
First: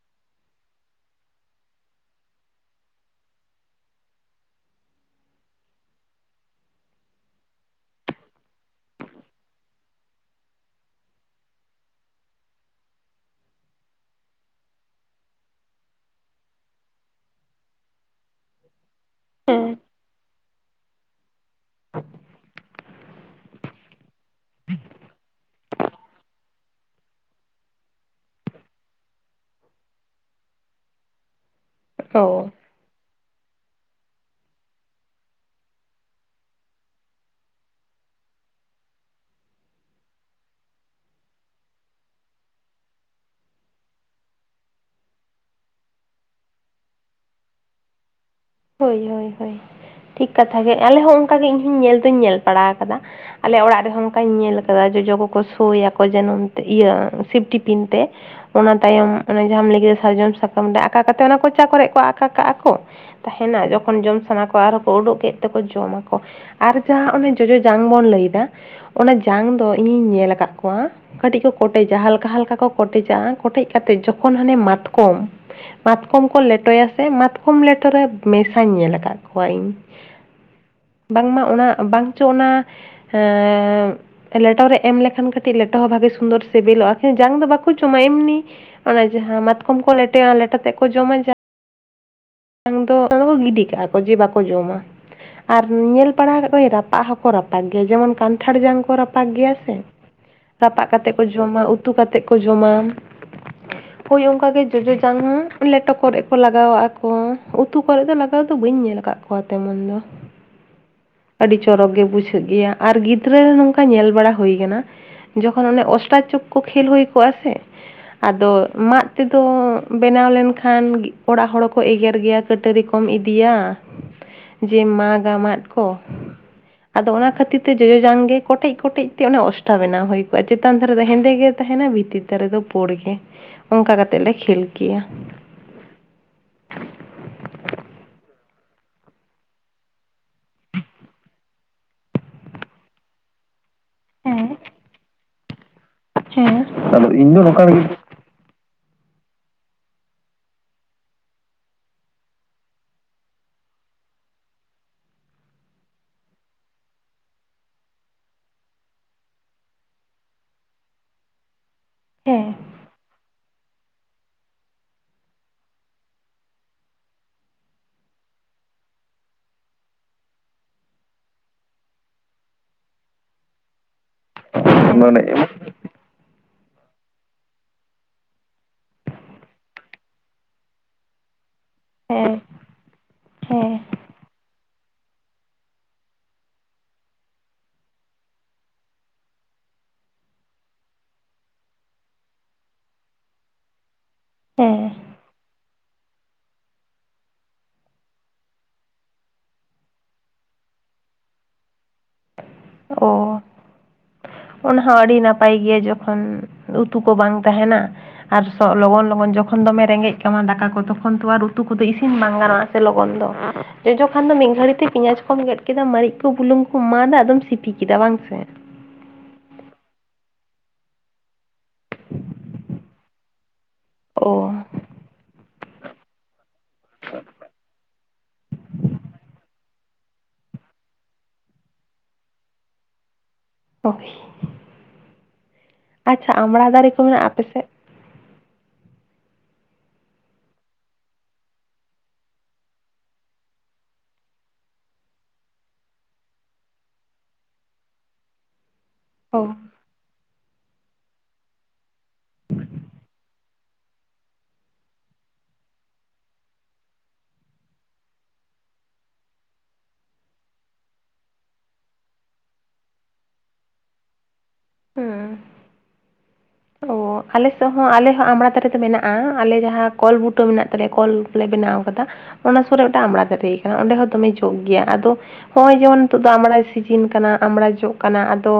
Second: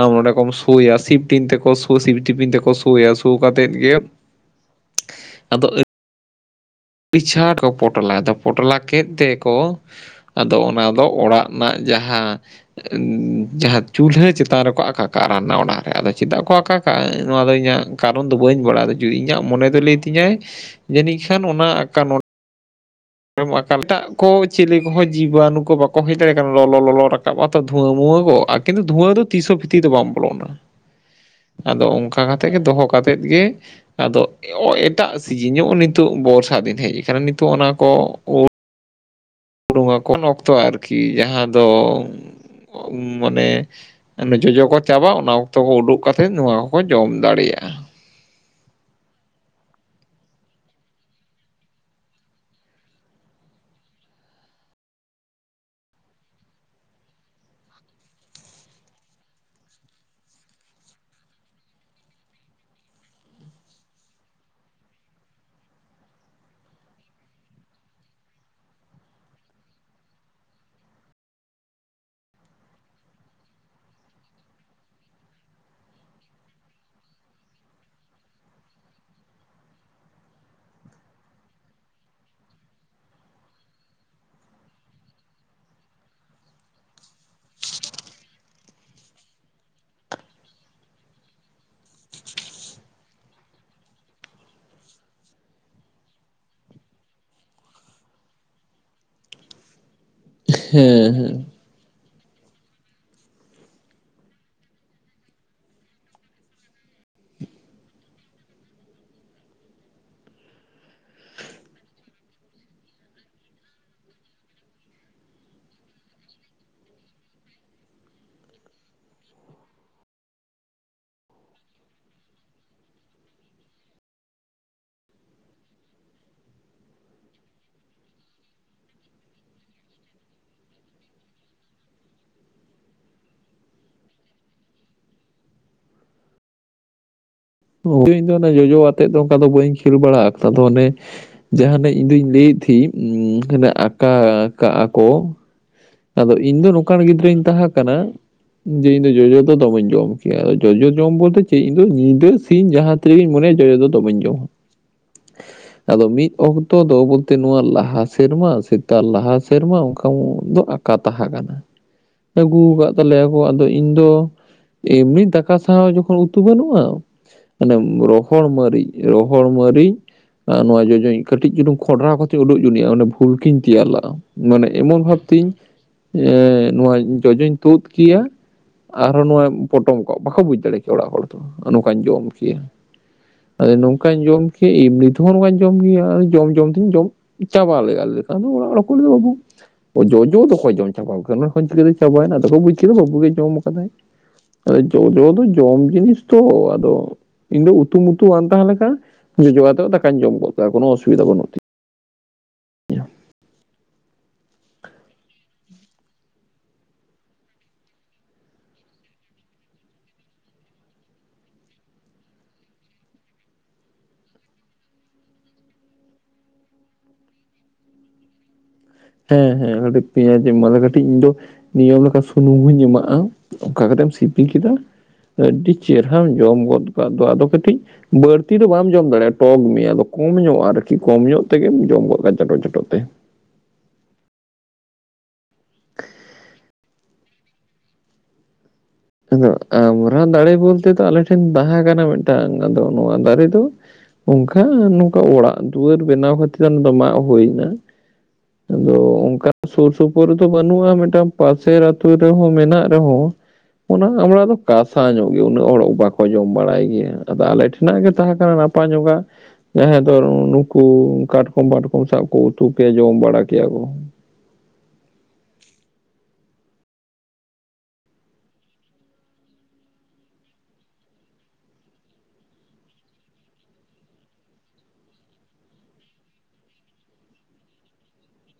ᱟᱢ ᱱᱚᱰᱮ ᱠᱚᱢ ᱥᱳᱭᱟ ᱥᱤᱯᱴᱤᱱ ᱛᱮᱠᱚ ᱥᱳ ᱥᱤᱯᱴᱤᱯᱤᱱ ᱛᱮᱠᱚ ᱥᱳᱭᱟ ᱥᱳ ᱠᱟᱛᱮᱫ ᱜᱮ ᱟᱫᱚ ᱟᱹᱰᱤᱪᱷᱟᱴ ᱠᱚ ᱯᱚᱴᱚᱞᱟᱭᱫᱟ ᱯᱚᱴᱚᱞᱟ ᱠᱮᱫ ᱛᱮᱠᱚ ᱟᱫᱚ ᱚᱱᱟ ᱫᱚ ᱚᱲᱟᱜ ᱨᱮᱱᱟᱜ ᱡᱟᱦᱟ ᱡᱟᱦᱟ ᱪᱩᱞᱦᱟᱹ ᱪᱮᱛᱟᱱ ᱨᱮᱠᱚ ᱟᱠᱟ ᱠᱟᱜᱼᱟ ᱨᱟᱱᱱᱟ ᱚᱱᱟᱜ ᱨᱮ, ᱟᱫᱚ ᱪᱮᱫᱟᱜ ᱠᱚ ᱟᱠᱟ ᱠᱟᱜ-ᱟ ᱱᱚᱣᱟ ᱫᱚ ᱤᱧᱟᱹᱜ ᱠᱟᱨᱚᱱ ᱫᱚ ᱵᱟᱹᱧ ᱵᱟᱲᱟᱭ ᱫᱚ ᱡᱩᱫᱤ ᱤᱧᱟᱹᱜ ᱢᱚᱱᱮ ᱫᱚ ᱞᱟᱹᱭ ᱛᱤᱧᱟᱹᱭ ᱡᱟᱹᱱᱤᱡ ᱠᱷᱟᱱ ᱚᱱᱟ ᱟᱠᱟ ᱚᱸᱰᱮᱢ ᱟᱠᱟᱞ ᱴᱟᱜ ᱠᱚ ᱪᱮᱞᱮ ᱠᱚᱦᱚ ᱡᱤᱵᱟᱱᱩ ᱠᱚ ᱵᱟᱠᱚ ᱦᱮᱡ ᱫᱟᱲᱮᱭᱟᱜ ᱠᱟᱱᱟ ᱞᱚᱞᱚ ᱞᱚᱞᱚ ᱨᱟᱠᱟᱵᱼᱟ ᱛᱚ ᱫᱷᱩᱣᱟᱹ ᱢᱩᱣᱟᱹ ᱠᱚ ᱠᱤᱱᱛᱩ ᱫᱷᱩᱣᱟᱹ ᱫᱚ ᱛᱤᱥᱚ ᱦᱚ ᱵᱷᱤᱛᱤᱨ ᱫᱚ ᱵᱟᱝ ᱵᱚᱞᱚᱱᱟ᱾ [inaudible] ᱟᱫᱚ ᱚᱱᱠᱟ ᱚ ᱠᱟᱛᱮᱜ ᱜᱮ ᱫᱚᱦᱚ ᱠᱟᱛᱮᱫ ᱜᱮ ᱟᱫᱚ ᱮᱴᱟᱜ ᱥᱤᱡᱤᱱ ᱧᱚᱜ ᱱᱤᱛᱚᱜ ᱵᱚᱨᱥᱟ ᱫᱤᱱ ᱦᱮᱡ ᱟᱠᱟᱱᱟ ᱱᱤᱛᱚᱜ ᱚᱱᱟ ᱠᱚ ᱳᱫ [unintelligible] ᱩᱱ ᱚᱠᱛᱚ ᱟᱨᱠᱤ ᱡᱟᱦᱟ ᱫᱚ ᱢᱟᱱᱮ ᱡᱚᱡᱚ ᱠᱚ ᱪᱟᱵᱟ-ᱟ ᱚᱱᱟ ᱚᱠᱛᱚ ᱠᱚ ᱩᱰᱩᱠ ᱠᱟᱛᱮᱫ ᱱᱚᱣᱟ ᱦᱚᱠᱚ ᱡᱚᱢ ᱫᱟᱲᱮᱭᱟᱜᱼᱟ᱾ ᱦᱳᱭ ᱦᱳᱭ ᱦᱳᱭ ᱴᱷᱤᱠ ᱠᱟᱛᱷᱟ ᱜᱮ ᱟᱞᱮ ᱦᱚ ᱚᱱᱠᱟᱜᱮ ᱤᱧᱦᱚᱸᱧ ᱧᱮᱞ ᱫᱩᱧ ᱧᱮᱞ ᱵᱟᱲᱟ ᱟᱠᱟᱫᱟ ᱟᱞᱮ ᱚᱲᱟᱜ ᱨᱮᱦᱚ ᱚᱱᱠᱟᱧ ᱧᱮᱞ ᱠᱟᱫᱟ ᱡᱚᱡᱚ ᱠᱚᱠᱚ ᱥᱳᱭᱟᱠᱚ ᱡᱟᱱᱩᱢ ᱛᱮ ᱤᱭᱟᱹ ᱥᱤᱯᱴᱤᱯᱤᱱ ᱛᱮ ᱚᱱᱟ ᱛᱟᱭᱚᱢ ᱚᱱᱮ ᱡᱟᱦᱟᱢ ᱞᱮ ᱠᱮᱫᱟ ᱥᱟᱨᱡᱚᱢ ᱥᱟᱠᱟᱢ ᱨᱮ ᱟᱠᱟ ᱠᱟᱛᱮᱫ ᱚᱱᱟ ᱠᱚᱪᱟ ᱠᱚᱨᱮ ᱠᱚ ᱟᱠᱟ ᱠᱟᱜᱼᱟ ᱠᱚ ᱛᱟᱦᱮᱱᱟ ᱡᱚᱠᱷᱚᱱ ᱡᱚᱢ ᱥᱟᱱᱟ ᱠᱚᱣᱟ ᱟᱨᱦᱚ ᱠᱚ ᱳᱰᱳᱠ ᱠᱮᱫ ᱛᱮᱠᱚ ᱡᱚᱢᱟᱠᱚ ᱟᱨ ᱡᱟᱦᱟ ᱚᱱᱮ ᱡᱚᱡᱚ ᱡᱟᱝ ᱵᱚᱱ ᱞᱟᱹᱭᱫᱟ ᱚᱱᱟ ᱡᱟᱝ ᱫᱚ ᱤᱧᱤᱧ ᱧᱮᱞ ᱟᱠᱟᱫ ᱠᱚᱣᱟ [unintelligible] ᱠᱚ ᱠᱚᱴᱮᱡᱟ ᱦᱟᱞᱠᱟ ᱦᱟᱞᱠᱟ ᱠᱚ ᱠᱚᱴᱮᱡᱟᱜ-ᱟ ᱠᱚᱴᱮᱡ ᱠᱟᱛᱮᱫ ᱡᱚᱠᱷᱚᱱ ᱦᱟᱱᱮ ᱢᱟᱛᱠᱚᱢ ᱢᱟᱛᱠᱚᱢ ᱠᱚ ᱞᱮᱴᱚᱭᱟ ᱥᱮ ᱢᱟᱛᱠᱚᱢ ᱞᱮᱴᱚᱨᱮ ᱢᱮᱥᱟᱧ ᱧᱮᱞ ᱟᱠᱟᱫ ᱠᱚᱣᱟ ᱤᱧ ᱵᱟᱝᱢᱟ ᱚᱱᱟ ᱵᱟᱝᱪᱚ ᱚᱱᱟ ᱮᱸᱻ ᱞᱮᱴᱚ ᱨᱮ ᱮᱢ ᱞᱮᱠᱷᱟᱱ ᱠᱟᱹᱴᱤᱡ ᱞᱮᱴᱚ ᱦᱚᱸ ᱵᱷᱟᱜᱮ ᱥᱩᱱᱫᱚᱨ ᱥᱤᱵᱤᱞᱚᱜᱼᱟ ᱡᱟᱝ ᱫᱚ ᱵᱟᱠᱚ ᱡᱚᱢᱟ ᱮᱢᱱᱤ ᱚᱱᱮ ᱡᱟᱦᱟᱸ ᱢᱟᱛᱠᱚᱢ ᱞᱮᱴᱚᱭᱟ ᱞᱮᱴᱚ ᱛᱮᱫ ᱠᱚ ᱡᱚᱢᱟ ᱫᱚ ᱚᱱᱟ ᱠᱚ ᱜᱤᱰᱤ ᱠᱟᱜᱼᱟ ᱠᱚ ᱡᱮ ᱵᱟᱠᱚ ᱡᱚᱢᱟ ᱾ ᱟᱨ ᱧᱮᱞ ᱵᱟᱲᱟ ᱟᱠᱟ ᱜᱮᱭᱟ ᱨᱟᱯᱟᱜ ᱦᱚᱸᱠᱚ ᱨᱟᱯᱟᱜ ᱜᱮᱭᱟ ᱡᱮᱢᱚᱱ ᱠᱟᱱᱴᱷᱟᱲ ᱡᱟᱝ ᱠᱚ ᱨᱟᱯᱟᱜ ᱜᱮᱭᱟ ᱥᱮ ᱾ ᱨᱟᱯᱟᱜ ᱦᱮᱸ ᱠᱟᱛᱮ ᱠᱚ ᱦᱮᱸ ᱡᱚᱢᱟ ᱩᱛᱩ ᱠᱟᱛᱮ ᱠᱚ ᱡᱚᱢᱟ ᱾ ᱦᱳᱭ ᱚᱱᱠᱟ ᱜᱮ ᱡᱚᱡᱚ ᱡᱟᱝ ᱦᱚᱸ ᱞᱮᱴᱚ ᱠᱚᱨᱮᱜ ᱠᱚ ᱞᱟᱜᱟᱣᱟᱜ ᱠᱚ ᱩᱛᱩ ᱠᱚᱨᱮ ᱫᱚ ᱞᱟᱜᱟᱣ ᱫᱚ ᱵᱟᱹᱧ ᱧᱮᱞ ᱟᱠᱟᱫ ᱠᱚᱣᱟ ᱛᱮᱢᱚᱱ ᱫᱚ ᱾ ᱟᱹᱰᱤ ᱪᱚᱨᱚᱠ ᱜᱮ ᱵᱩᱡᱷᱟᱹᱜ ᱜᱮᱭᱟ ᱟᱨ ᱜᱤᱫᱽᱨᱟᱹ ᱱᱚᱝᱠᱟ ᱧᱮᱞ ᱵᱟᱲᱟ ᱦᱩᱭ ᱠᱟᱱᱟ ᱾ ᱡᱚᱠᱷᱚᱱ ᱚᱱᱮ ᱚᱥᱴᱨᱟᱪᱚᱠᱚ ᱠᱷᱮᱞ ᱦᱩᱭ ᱠᱚᱜᱼᱟ ᱥᱮ ᱾ ᱟᱫᱚ ᱢᱟᱫ ᱛᱮᱫᱚ ᱵᱮᱱᱟᱣ ᱞᱮᱱᱠᱷᱟᱱ ᱚᱲᱟᱜ ᱦᱚᱲ ᱾ ᱠᱚ ᱮᱜᱮᱨ ᱜᱮᱭᱟ ᱠᱟᱹᱴᱟᱹᱨᱤ ᱠᱚᱢ ᱤᱫᱤᱭᱟ ᱡᱮ ᱢᱟᱜᱟᱢ ᱢᱟᱫ ᱠᱚ ᱾ ᱟᱫᱚ ᱚᱱᱟ ᱠᱷᱟᱹᱛᱤᱨ ᱛᱮ ᱡᱚᱡᱚ ᱡᱟᱝ ᱜᱮ ᱠᱚᱴᱮᱡ ᱠᱚᱴᱮᱡ ᱛᱮ ᱚᱱᱮ ᱚᱥᱴᱷᱟ ᱵᱮᱱᱟᱣ ᱦᱩᱭ ᱠᱚᱜᱼᱟ ᱪᱮᱛᱟᱱ ᱫᱷᱟᱨᱮ ᱫᱚ ᱦᱮᱸᱫᱮ ᱜᱮ ᱛᱟᱦᱮᱱᱟ ᱵᱷᱤᱛᱤᱨ ᱫᱟᱨ ᱨᱮᱫᱚ ᱯᱳᱲ ᱜᱮ ᱚᱱᱠᱟ ᱠᱟᱛᱮᱜ ᱞᱮ ᱠᱷᱮᱞ ᱠᱮᱭᱟ ᱾ ᱚᱸ ᱾ ᱮ ᱡᱚᱡᱚ ᱟᱛᱮᱫ ᱫᱚ ᱚᱱᱠᱟ ᱫᱚ ᱵᱟᱹᱧ ᱠᱷᱮᱞ ᱵᱟᱲᱟᱜ ᱫᱚ ᱚᱱᱮ ᱡᱟᱦᱟᱱᱟᱜ ᱤᱧ ᱫᱩᱧ ᱞᱟᱹᱭᱮᱫ ᱛᱷᱤᱜ ᱤᱧ ᱟᱠᱟ ᱦᱮᱸ ᱠᱟᱜ ᱠᱚ ᱟᱫᱚ ᱦᱮᱸ ᱤᱧ ᱫᱚ ᱱᱚᱝᱠᱟᱱ ᱟᱫᱚ ᱤᱧ ᱜᱤᱫᱽᱨᱟᱹᱧ ᱫᱚ ᱱᱚᱝᱠᱟ ᱛᱟᱦᱮᱸ ᱞᱟᱹᱜᱤᱫ ᱠᱟᱱᱟ ᱾ ᱡᱮ ᱤᱧ ᱫᱚ ᱡᱚᱡᱚ ᱫᱚ ᱫᱚᱢᱮᱧ ᱡᱚᱢ ᱠᱮᱭᱟ ᱟᱫᱚ ᱡᱚᱡᱚ ᱡᱚᱢ ᱵᱚᱞᱛᱮ ᱪᱮᱫ ᱤᱧ ᱫᱚ ᱧᱤᱫᱟᱹ ᱥᱤᱧ ᱡᱟᱦᱟᱸ ᱛᱟᱹᱣ ᱡᱮ ᱢᱚᱱᱭᱟ ᱡᱚᱡᱚ ᱫᱚ ᱫᱚᱢᱮᱧ ᱡᱚᱢᱟ ᱾ [unintelligible] ᱟᱫᱚ ᱢᱤᱫ ᱚᱠᱛᱚ ᱫᱚ ᱵᱚᱞᱛᱮ ᱱᱚᱣᱟ ᱞᱟᱦᱟ ᱥᱮᱨᱢᱟ ᱥᱮᱛᱟᱜ ᱞᱟᱦᱟ ᱥᱮᱨᱢᱟ ᱚᱱᱠᱟ ᱠᱟ ᱛᱟᱦᱮᱸ ᱠᱟᱱᱟ ᱦᱮᱸ ᱟᱹᱜᱩ ᱟᱠᱟᱫ ᱮᱭᱟᱠᱚ ᱟᱫᱚ ᱤᱧ ᱫᱚ ᱮᱢᱱᱤ ᱫᱟᱠᱟ ᱥᱟᱶ ᱡᱚᱠᱷᱚᱱ ᱩᱛᱩ ᱵᱟᱹᱱᱩᱜᱼᱟ ᱢᱟᱱᱮ ᱨᱚᱦᱚᱲ ᱢᱟᱹᱨᱤᱪ ᱨᱚᱦᱚᱲ ᱢᱟᱹᱨᱤᱪ ᱱᱚᱣᱟ ᱡᱚᱡᱚᱧ ᱠᱟᱹᱴᱤᱡ ᱪᱩᱞᱩ ᱠᱷᱰᱨᱟᱣ ᱠᱟᱛᱮᱧ ᱩᱰᱩᱠ ᱡᱚᱰᱤ ᱵᱷᱩᱞ ᱠᱤᱧ ᱛᱮᱭᱟᱨ ᱞᱮᱫᱟᱜᱼᱟ ᱢᱟᱱᱮ ᱮᱢᱚᱱ ᱵᱷᱟᱵ ᱢᱟᱱᱮ ᱛᱮᱧ ᱮᱸᱻ ᱱᱚᱣᱟ ᱡᱚᱡᱚᱧ ᱛᱩᱫ ᱠᱮᱭᱟ ᱟᱨᱦᱚᱸ ᱱᱚᱣᱟ ᱯᱚᱴᱚᱢ ᱠᱚᱜ ᱵᱟᱠᱚ ᱵᱩᱡᱽ ᱫᱟᱲᱮ ᱠᱮᱭᱟ ᱚᱲᱟᱜ ᱦᱚᱲ ᱾ ᱱᱚᱝᱠᱟᱧ ᱡᱚᱢ ᱦᱮᱸ ᱠᱮᱭᱟ ᱦᱮᱸ ᱟᱫᱚᱠᱟ ᱚᱱᱠᱟᱧ ᱡᱚᱢ ᱠᱮᱭᱟ ᱮᱢᱱᱤ ᱛᱮᱦᱚᱸ ᱚᱱᱠᱟᱧ ᱡᱚᱢ ᱠᱮ ᱡᱚᱢ ᱡᱚᱢ ᱛᱤᱧ ᱡᱚᱢ ᱪᱟᱵᱟ ᱞᱮᱞᱟᱞ ᱠᱷᱟᱱ ᱚᱲ ᱞᱮᱫ ᱵᱟᱹᱵᱩ ᱡᱚᱡᱚ ᱫᱚ ᱡᱚᱢ ᱪᱟᱵᱟ ᱠᱮᱫ ᱪᱟᱹ ᱪᱟᱵᱟᱭᱮᱱᱟ ᱟᱫᱚ ᱠᱚ ᱵᱩᱡ ᱠᱮᱫᱟ ᱵᱟᱹᱵᱩ ᱜᱮ ᱡᱚᱢᱫᱟᱭ ᱟᱫᱚ ᱦᱮᱸ ᱡᱚᱡᱚ ᱫᱚ ᱡᱚᱢ ᱡᱤᱱᱤᱥ ᱛᱚ ᱟᱫᱚ ᱤᱧ ᱫᱚ ᱩᱛᱩ ᱢᱛᱩ ᱵᱟᱝ ᱛᱟᱦᱮᱸ ᱞᱮᱠᱟ ᱡᱚᱡᱚᱜ ᱠᱟᱛᱮ ᱫᱟᱠᱟᱧᱚᱢ ᱠᱚᱜ ᱠᱚᱣᱟ ᱠᱚᱱᱳ ᱚᱥᱩᱵᱤᱫᱟ ᱵᱟᱹᱱᱩᱜᱤᱧᱟ ᱾ ᱚ ᱾ ᱚᱱᱟ ᱦᱚᱸ ᱟᱰᱤ ᱱᱟᱯ ᱱᱟᱯᱟᱭ ᱜᱮᱭᱟ ᱡᱚᱠᱷᱚᱱ ᱩᱛᱩ ᱠᱚ ᱵᱟᱝ ᱛᱟᱦᱮᱱᱟ ᱟᱨ ᱞᱚᱜᱚᱱ ᱞᱚᱜᱚᱱ ᱡᱚᱠᱷᱚᱱ ᱫᱚᱢᱮ ᱨᱮᱸᱜᱮᱡ ᱠᱟᱢᱟ ᱫᱟᱠᱟ ᱠᱚ ᱛᱚᱠᱷᱚᱱ ᱛᱚ ᱟᱨ ᱩᱛᱩ ᱠᱚᱫᱚ ᱤᱥᱤᱱ ᱵᱟᱝ ᱜᱟᱱᱚᱜᱼᱟ ᱾ ᱞᱚᱜᱚᱱ ᱫᱚ ᱡᱚᱡᱚ ᱠᱷᱟᱱ ᱫᱚ ᱢᱤᱫ ᱜᱷᱟᱹᱲᱤ ᱛᱮ ᱯᱮᱸᱭᱟᱡ ᱠᱚᱢ ᱜᱮᱫ ᱠᱮᱫᱟ ᱢᱟᱨᱤ ᱠᱚ ᱵᱩᱞᱩ ᱠᱚᱢ ᱮᱢᱟᱫᱟ ᱟᱫᱚᱢ ᱥᱤᱯᱤ ᱠᱮ ᱠᱮᱫᱟᱜ ᱵᱟᱝ ᱥᱮ ᱾ ᱦᱮᱸ ᱦᱮᱸ ᱠᱟᱹᱴᱤᱡ ᱯᱮᱭᱟᱡᱤᱧ ᱮᱢᱟᱫᱟ ᱠᱟᱹᱴᱤᱡ ᱤᱧ ᱫᱚ ᱱᱤᱭᱚᱢ ᱞᱮᱠᱟ ᱥᱩᱱᱩᱢ ᱦᱚᱧ ᱮᱢᱟᱜᱼᱟ ᱾ ᱚᱸᱠᱟ ᱠᱟᱛᱮᱢ ᱥᱤᱯᱤ ᱚ ᱠᱮᱫᱟ ᱟᱹᱰᱤ ᱪᱮᱨᱦᱟ ᱡᱚᱢ ᱚᱛᱯᱟᱫ ᱫᱚ ᱟᱫᱚ ᱠᱟᱹᱴᱤᱡ ᱵᱟᱹᱲᱛᱤ ᱫᱚ ᱵᱟᱢ ᱡᱚᱢ ᱫᱟᱲᱮᱭᱟᱜᱼᱟ, ᱴᱚᱜᱽ ᱢᱮᱭᱟ ᱟᱫᱚ ᱠᱚᱢ ᱧᱚᱜᱼᱟ ᱟᱨᱠᱤ, ᱠᱚᱢ ᱧᱚᱜ ᱛᱮᱜᱮᱢ ᱡᱚᱢ ᱜᱚᱫ ᱠᱟ, ᱪᱟᱴᱚ ᱪᱟᱴᱚ ᱛᱮ᱾ ᱚᱠᱷᱮ ᱟᱪᱪᱷᱟ ᱟᱢᱲᱟ ᱫᱟᱨᱮ ᱠᱚ ᱢᱮᱱᱟᱜᱼᱟ ᱟᱯ ᱥᱮᱜ? ᱟᱫᱚ ᱟᱢᱨᱟ ᱫᱟᱲᱮ ᱵᱚᱞᱛᱮ ᱫᱚ ᱟᱞᱮ ᱴᱷᱮᱱ ᱵᱟᱦᱟ ᱠᱟᱱᱟ ᱢᱤᱫᱴᱟᱝ, ᱟᱫᱚ ᱱᱚᱣᱟ ᱫᱟᱨᱮ ᱫᱚ ᱚᱝᱠᱟ ᱱᱚᱝᱠᱟ ᱚᱲᱟᱜ ᱫᱩᱣᱟᱹᱨ ᱵᱮᱱᱟᱣ ᱠᱷᱟᱹᱛᱤᱨ ᱚᱱᱟ ᱫᱚ ᱢᱟᱜ ᱦᱩᱭ ᱮᱱᱟ᱾ ᱟᱫᱚ ᱚ ᱚᱱᱠᱟ ᱥᱩᱨ ᱥᱩᱯᱩᱨ ᱨᱮᱫᱚ ᱵᱟᱹᱱᱩᱜ-ᱟ, ᱢᱤᱫᱴᱟᱝ ᱯᱟᱥᱮᱨ ᱟᱛᱳ ᱨᱮᱦᱚᱸ ᱢᱮᱱᱟᱜ ᱨᱮᱦᱚᱸ ᱚᱱᱟ ᱟᱢᱲᱟ ᱫᱚ ᱠᱟᱥᱟ ᱧᱚᱜ ᱜᱮᱭᱟ, ᱩᱱᱟᱹᱜ ᱦᱚᱲ ᱵᱟᱠᱚ ᱡᱚᱢ ᱵᱟᱲᱟᱭ ᱜᱮᱭᱟ, ᱟᱫᱚ ᱟᱞᱮ ᱴᱷᱮᱱᱟᱜ ᱜᱮ ᱛᱟᱦᱮᱸ ᱠᱟᱱᱟ ᱯᱟᱸᱡᱳᱜᱟ ᱦᱮᱸ ᱟᱫᱚ ᱱᱩᱠᱩ ᱠᱟᱴᱠᱚᱢ ᱵᱟᱴᱠᱚᱢ ᱥᱟᱜ ᱠᱚ ᱩᱛᱩ ᱠᱮᱭᱟ, ᱡᱚᱢ ᱵᱟᱲᱟ ᱠᱮᱭᱟ ᱠᱚ᱾ ᱦᱩᱸ᱾ ᱚ ᱟᱞᱮᱥᱮᱜ ᱦᱚᱸ ᱟᱞᱮ ᱦᱚᱸ ᱟᱢᱲᱟ ᱫᱟᱨᱮ ᱫᱚ ᱢᱮᱱᱟᱜ-ᱟ, ᱟᱞᱮ ᱡᱟᱦᱟᱸ ᱠᱚᱞ ᱵᱩᱴᱟᱹ ᱢᱮᱱᱟᱜ ᱛᱟᱞᱮᱭᱟ ᱠᱚᱞ ᱞᱮ ᱵᱮᱱᱟᱣ ᱠᱟᱫᱟ᱾ ᱚᱱᱟ ᱥᱩᱨ ᱨᱮ ᱢᱤᱫᱴᱟᱝ ᱟᱢᱲᱟ ᱫᱟᱨᱮ ᱟᱠᱟᱱᱟ, ᱚᱸᱰᱮ ᱦᱚᱸ ᱫᱚᱢᱮ ᱡᱚᱜ ᱜᱮᱭᱟ, ᱟᱫᱚ ᱦᱚᱸᱜ-ᱚᱭ ᱡᱮᱢᱚᱱ ᱱᱤᱛᱚᱜ ᱫᱚ ᱟᱢᱲᱟᱭ ᱥᱤᱡᱤᱱ ᱠᱟᱱᱟ, ᱟᱢᱲᱟ ᱡᱚᱜ ᱠᱟᱱᱟ ᱟᱫᱚ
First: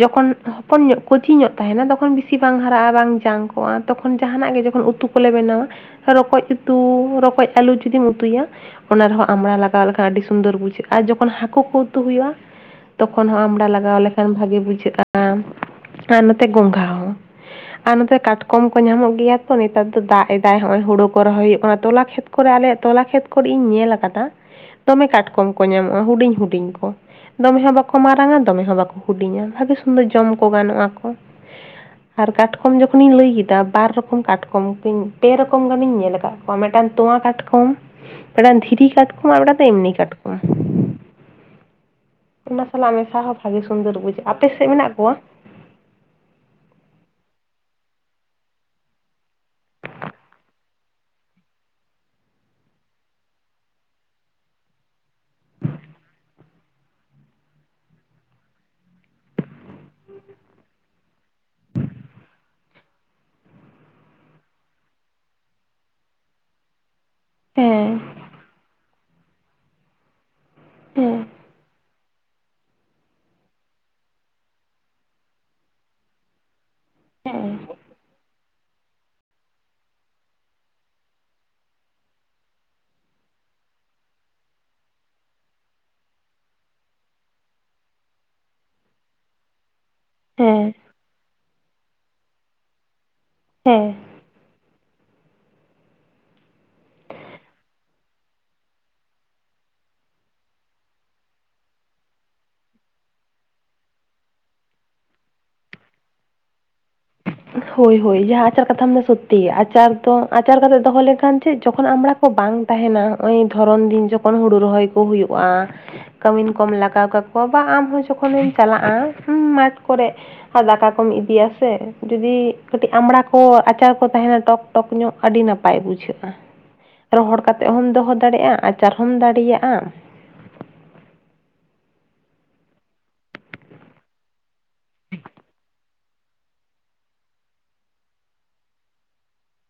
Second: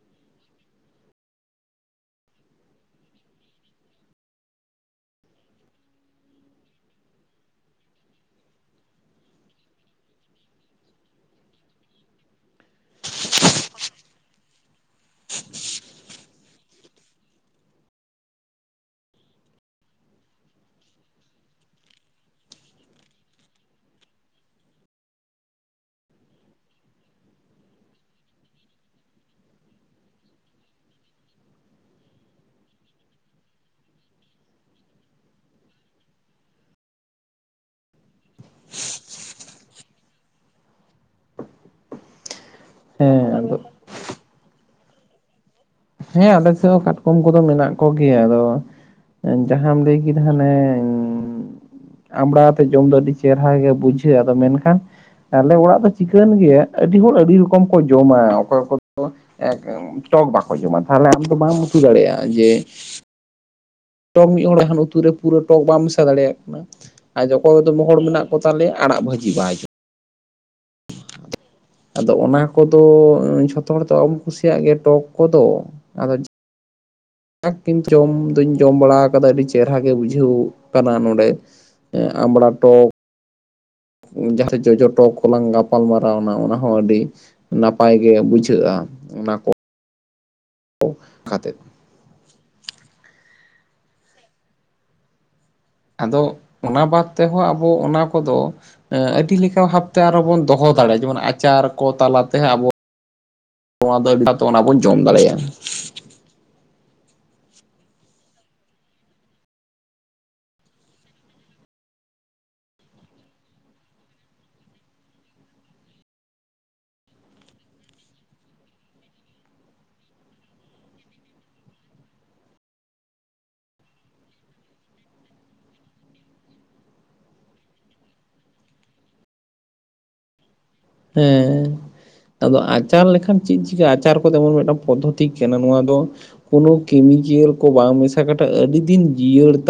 ᱡᱚᱠᱷᱚᱱ ᱦᱚᱯᱚᱱ ᱧᱚᱜ ᱠᱩᱪᱤ ᱧᱚᱜ ᱛᱟᱦᱮᱸᱱᱟ ᱛᱚᱠᱷᱚᱱ ᱵᱮᱥᱤ ᱵᱟᱝ ᱦᱟᱨᱟᱜ-ᱟ, ᱵᱟᱝ ᱡᱟᱝ ᱠᱚᱜ-ᱟ ᱛᱚᱠᱷᱚᱱ ᱡᱟᱦᱟᱸᱱᱟᱜ ᱜᱮ ᱡᱚᱠᱷᱚᱱ ᱩᱛᱩ ᱠᱚᱞᱮ ᱵᱮᱱᱟᱣᱟ ᱨᱚᱠᱚᱡ ᱩᱛᱩ, ᱨᱚᱠᱚᱡ ᱟᱹᱞᱩ ᱡᱩᱫᱤᱢ ᱩᱛᱩᱭᱟ ᱚᱱᱟ ᱨᱮᱦᱚᱸ ᱟᱢᱲᱟ ᱞᱟᱜᱟᱣ ᱞᱮᱠᱷᱟᱱ ᱟᱹᱰᱤ ᱥᱩᱱᱫᱚᱨ ᱵᱩᱡᱷᱟᱹᱜ-ᱟ, ᱟᱨ ᱡᱚᱠᱷᱚᱱ ᱦᱟᱹᱠᱩ ᱠᱚ ᱩᱛᱩ ᱦᱩᱭᱩᱜ-ᱟ ᱛᱚᱠᱷᱚᱱ ᱦᱚᱸ ᱟᱢᱲᱟ ᱞᱟᱜᱟᱣ ᱞᱮᱠᱷᱟᱱ ᱵᱷᱟᱹᱜᱤ ᱵᱩᱡᱷᱟᱹᱜ-ᱟ, ᱟᱨ ᱱᱚᱛᱮ ᱜᱚᱝᱜᱷᱟ ᱦᱚᱸ᱾ ᱟᱨ ᱱᱚᱛᱮ ᱠᱟᱴᱠᱚᱢ ᱠᱚ ᱧᱟᱢᱚᱜ ᱜᱮᱭᱟ ᱛᱚ, ᱱᱮᱛᱟᱨ ᱫᱚ ᱫᱟᱜ ᱮᱫᱟᱭ ᱦᱚᱜ-ᱚᱭ ᱦᱩᱲᱩ ᱠᱚ ᱨᱚᱦᱚᱭ ᱦᱩᱭᱩᱜ ᱠᱟᱱᱟ ᱛᱚᱞᱟ ᱠᱷᱮᱛ ᱠᱚᱨᱮ ᱟᱞᱮᱭᱟᱜ ᱛᱚᱞᱟ ᱠᱷᱮᱛ ᱠᱚᱨᱮ ᱤᱧ ᱧᱮᱞ ᱟᱠᱟᱫᱟ᱾ ᱫᱚᱢᱮ ᱠᱟᱴᱠᱚᱢ ᱠᱚ ᱧᱟᱢᱚᱜ-ᱟ ᱦᱩᱰᱤᱧ ᱦᱩᱰᱤᱧ ᱠᱚ᱾ ᱫᱚᱢᱮ ᱦᱚᱸ ᱵᱟᱠᱚ ᱢᱟᱨᱟᱝᱟ, ᱫᱚᱢᱮ ᱦᱚᱸ ᱵᱟᱠᱚ ᱦᱩᱰᱤᱧᱟ, ᱵᱷᱟᱜᱮ ᱥᱩᱱᱫᱚᱨ ᱡᱚᱢ ᱠᱚ ᱜᱟᱱᱚᱜ-ᱟᱠᱚ᱾ ᱟᱨ ᱠᱟᱴᱠᱚᱢ ᱡᱚᱠᱷᱚᱱᱤᱧ ᱞᱟᱹᱭ ᱠᱮᱫᱟ, ᱵᱟᱨ ᱨᱚᱠᱚᱢ ᱠᱟᱴᱠᱚᱢ, ᱯᱮ ᱨᱚᱠᱚᱢ ᱜᱟᱱᱤᱧ ᱧᱮᱞ ᱟᱠᱟᱫ ᱚ ᱢᱮᱴᱟᱝ ᱛᱳᱣᱟ ᱠᱟᱴᱠᱚᱢ᱾ ᱢᱤᱴᱟᱝ ᱫᱷᱤᱨᱤᱨ ᱠᱟᱴᱠᱚᱢ, ᱟᱨ ᱢᱤᱴᱟᱝ ᱫᱚ ᱮᱢᱱᱤ ᱠᱟᱴᱠᱚᱢ᱾ ᱚᱱᱟ ᱥᱟᱞᱟᱜ ᱢᱮᱥᱟ ᱦᱮᱸ ᱦᱚᱸ ᱟᱫᱚ ᱵᱷᱟᱜᱮ ᱥᱩᱱᱫᱚᱨ ᱵᱩᱡᱷᱟᱹᱜ-ᱟ, ᱟᱯᱮ ᱥᱮᱫ ᱢᱮᱱᱟᱜ ᱠᱚᱣᱟ? ᱦᱮᱸ ᱟᱞᱮ ᱥᱮᱜ ᱦᱚᱸ ᱠᱟᱴᱠᱚᱢ ᱠᱚᱫᱚ ᱢᱮᱱᱟᱜ ᱠᱚᱜᱮᱭᱟ, ᱟᱫᱚ ᱮᱱ ᱡᱟᱦᱟᱸᱢ ᱞᱟᱹᱭ ᱠᱮᱫᱟ ᱦᱟᱱᱮᱻ ᱾ ᱟᱢᱲᱟ ᱟᱛᱮᱫ ᱡᱚᱢ ᱫᱚ ᱟᱹᱰᱤ ᱪᱮᱨᱦᱟ ᱜᱮ ᱵᱩᱡᱷᱟᱹᱜ-ᱟ, ᱟᱫᱚ ᱢᱮᱱᱠᱷᱟᱱ ᱟᱞᱮ ᱚᱲᱟᱜ ᱫᱚ ᱪᱤᱠᱟᱹᱱ ᱜᱮᱭᱟ ᱟᱹᱰᱤ ᱦᱚᱲ ᱟᱹᱰᱤ ᱨᱚᱠᱚᱢ ᱠᱚ ᱡᱚᱢᱟ᱾ ᱚᱠᱚᱭ ᱠᱚᱫᱚ ᱴᱚᱞ ᱵᱟᱝ ᱠᱚ ᱡᱚᱢᱟ, ᱛᱟᱦᱚᱸᱞᱮ ᱟᱢ ᱫᱚ ᱵᱟᱢ ᱩᱛᱩ ᱫᱟᱲᱮᱭᱟᱜ-ᱟ ᱡᱮ ᱴᱚᱠ ᱢᱤᱫ ᱦᱚᱲ ᱠᱷᱟᱱ ᱩᱛᱩᱨᱮ ᱯᱩᱨᱟᱹ ᱴᱚᱠ ᱵᱟᱢ ᱢᱮᱥᱟ ᱫᱟᱲᱮᱭᱟᱜ ᱠᱟᱱᱟ᱾ ᱟᱨ ᱡᱚᱠᱚᱭ ᱫᱚ ᱦᱚᱲ ᱦᱮᱸ ᱢᱮᱱᱟᱜ ᱠᱚ ᱛᱟᱞᱮᱭᱟ ᱟᱲᱟᱜ ᱵᱷᱟᱹᱡᱤ ᱵᱟᱭ ᱡᱚ ᱦᱩᱸ᱾ ᱟᱫᱚ ᱚᱱᱟ ᱠᱚᱫᱚ ᱡᱷᱚᱛᱚ ᱦᱚᱲ ᱫᱚ ᱵᱟᱵᱚᱱ ᱠᱩᱥᱤᱭᱟᱜ ᱜᱮᱭᱟ ᱴᱚᱠ ᱠᱚᱫᱚ ᱟᱫᱚ ᱦᱮᱸ [unintelligible] ᱡᱚᱢ ᱫᱩᱧ ᱡᱚᱢ ᱵᱟᱲᱟ ᱠᱟᱫᱟ, ᱟᱹᱰᱤ ᱪᱮᱦᱨᱟ ᱜᱮ ᱵᱩᱡᱷᱟᱹᱣ ᱠᱟᱱᱟ ᱱᱚᱰᱮ, ᱮ ᱟᱢᱵᱲᱟ ᱴᱚᱠ᱾ ᱡᱟᱦᱟᱸᱨᱮ ᱡᱚᱴᱚ ᱴᱚᱠ ᱠᱚᱞᱟᱝ ᱜᱟᱯᱟᱞ ᱢᱟᱨᱟᱣᱱᱟ, ᱚᱱᱟ ᱦᱚᱸ ᱟᱹᱰᱤ ᱱᱟᱯᱟᱭ ᱜᱮ ᱵᱩᱡᱷᱟᱹᱜ-ᱟ, ᱚᱱᱟ ᱠᱚ ᱦᱮᱸ᱾ [inaudible] ᱠᱷᱟᱛᱮ᱾ ᱦᱮᱸ᱾ ᱟᱫᱚ ᱚᱱᱟ ᱵᱟᱫᱽ ᱛᱮᱦᱚᱸ ᱟᱵᱚ ᱚᱱᱟ ᱠᱚᱫᱚ ᱟᱹᱰᱤ ᱞᱮᱠᱟ ᱵᱷᱟᱯᱛᱮ ᱟᱨᱚ ᱵᱚᱱ ᱫᱚᱦᱚᱸ ᱫᱟᱲᱮᱣᱟᱜ-ᱟ ᱡᱮᱢᱚᱱ ᱟᱪᱟᱨ ᱠᱚ ᱛᱟᱞᱟᱛᱮ, ᱟᱵᱚ [unintelligible] ᱚᱱᱟ ᱵᱚᱱ ᱡᱚᱢ ᱫᱟᱲᱮᱭᱟ-ᱟ᱾ ᱦᱳᱭ-ᱦᱳᱭ, ᱡᱟᱦᱟᱸ ᱟᱪᱟᱨ ᱠᱟᱛᱷᱟ ᱫᱚ ᱥᱚᱛᱛᱤ ᱜᱮᱫᱭᱟ, ᱟᱪᱟᱨ ᱫᱚ ᱟᱪᱟᱨ ᱠᱟᱛᱮ ᱫᱚᱦᱚᱸ ᱞᱮᱱᱠᱷᱟᱱ ᱪᱮ ᱡᱚᱠᱷᱚᱱ ᱟᱢᱲᱟ ᱵᱟᱝ ᱛᱟᱦᱮᱸᱱᱟ ᱦᱚᱜ-ᱚᱭ ᱫᱷᱚᱨᱚᱱ ᱫᱤᱱ ᱡᱚᱠᱷᱚᱱ ᱦᱩᱲᱩ ᱨᱚᱦᱚᱭ ᱠᱚ ᱦᱩᱭᱩᱜ-ᱟ᱾ ᱠᱟᱹᱢᱤᱱ ᱠᱚᱢ ᱞᱟᱜᱟᱣ ᱠᱟᱠᱚᱣᱟ᱾ ᱵᱟ ᱟᱢᱦᱚᱸ ᱡᱚᱠᱷᱚᱱᱮᱢ ᱪᱟᱞᱟᱜ-ᱟ, ᱦᱩᱸ ᱢᱟᱴᱷ ᱠᱚᱨᱮ ᱫᱟᱠᱟ ᱠᱚᱢ ᱤᱫᱤᱭᱟᱥᱮ ᱡᱩᱫᱤ ᱠᱟᱹᱴᱤᱡ ᱟᱢᱲᱟ ᱠᱚ ᱟᱪᱟᱨ ᱠᱚ ᱛᱟᱦᱮᱱᱟ ᱴᱚᱠ ᱴᱚᱠ ᱧᱚᱜ ᱟᱹᱰᱤ ᱱᱟᱯᱟᱭ ᱵᱩᱡᱷᱟᱹᱜᱼᱟ᱾ ᱨᱚᱦᱚᱲ ᱠᱟᱛᱮ ᱦᱚᱢ ᱫᱚᱦᱚ ᱫᱟᱲᱮᱭᱟᱜᱼᱟ ᱟᱪᱟᱨ ᱡᱚᱢ ᱫᱟᱲᱮᱭᱟᱜᱼᱟ᱾ ᱦᱮᱸᱻ ᱟᱫᱚ ᱟᱪᱟᱨ ᱞᱮᱠᱷᱟᱱ ᱪᱮᱫ ᱪᱤᱠᱟᱹᱜᱼᱟ ᱟᱪᱟᱨ ᱠᱚᱫᱚ ᱡᱮᱢᱚᱱ ᱢᱤᱫᱴᱟᱝ ᱯᱚᱫᱽᱫᱷᱚᱛᱤ ᱠᱟᱱᱟ ᱱᱚᱣᱟ ᱫᱚ ᱠᱳᱚᱱᱳ ᱠᱮᱢᱤᱠᱮᱞ ᱠᱚ ᱵᱟᱝ ᱢᱮᱥᱟ ᱠᱟᱛᱮᱫ ᱟᱹᱰᱤ ᱫᱤᱱ ᱡᱤᱭᱟᱹᱲ ᱛᱟᱦᱮᱸ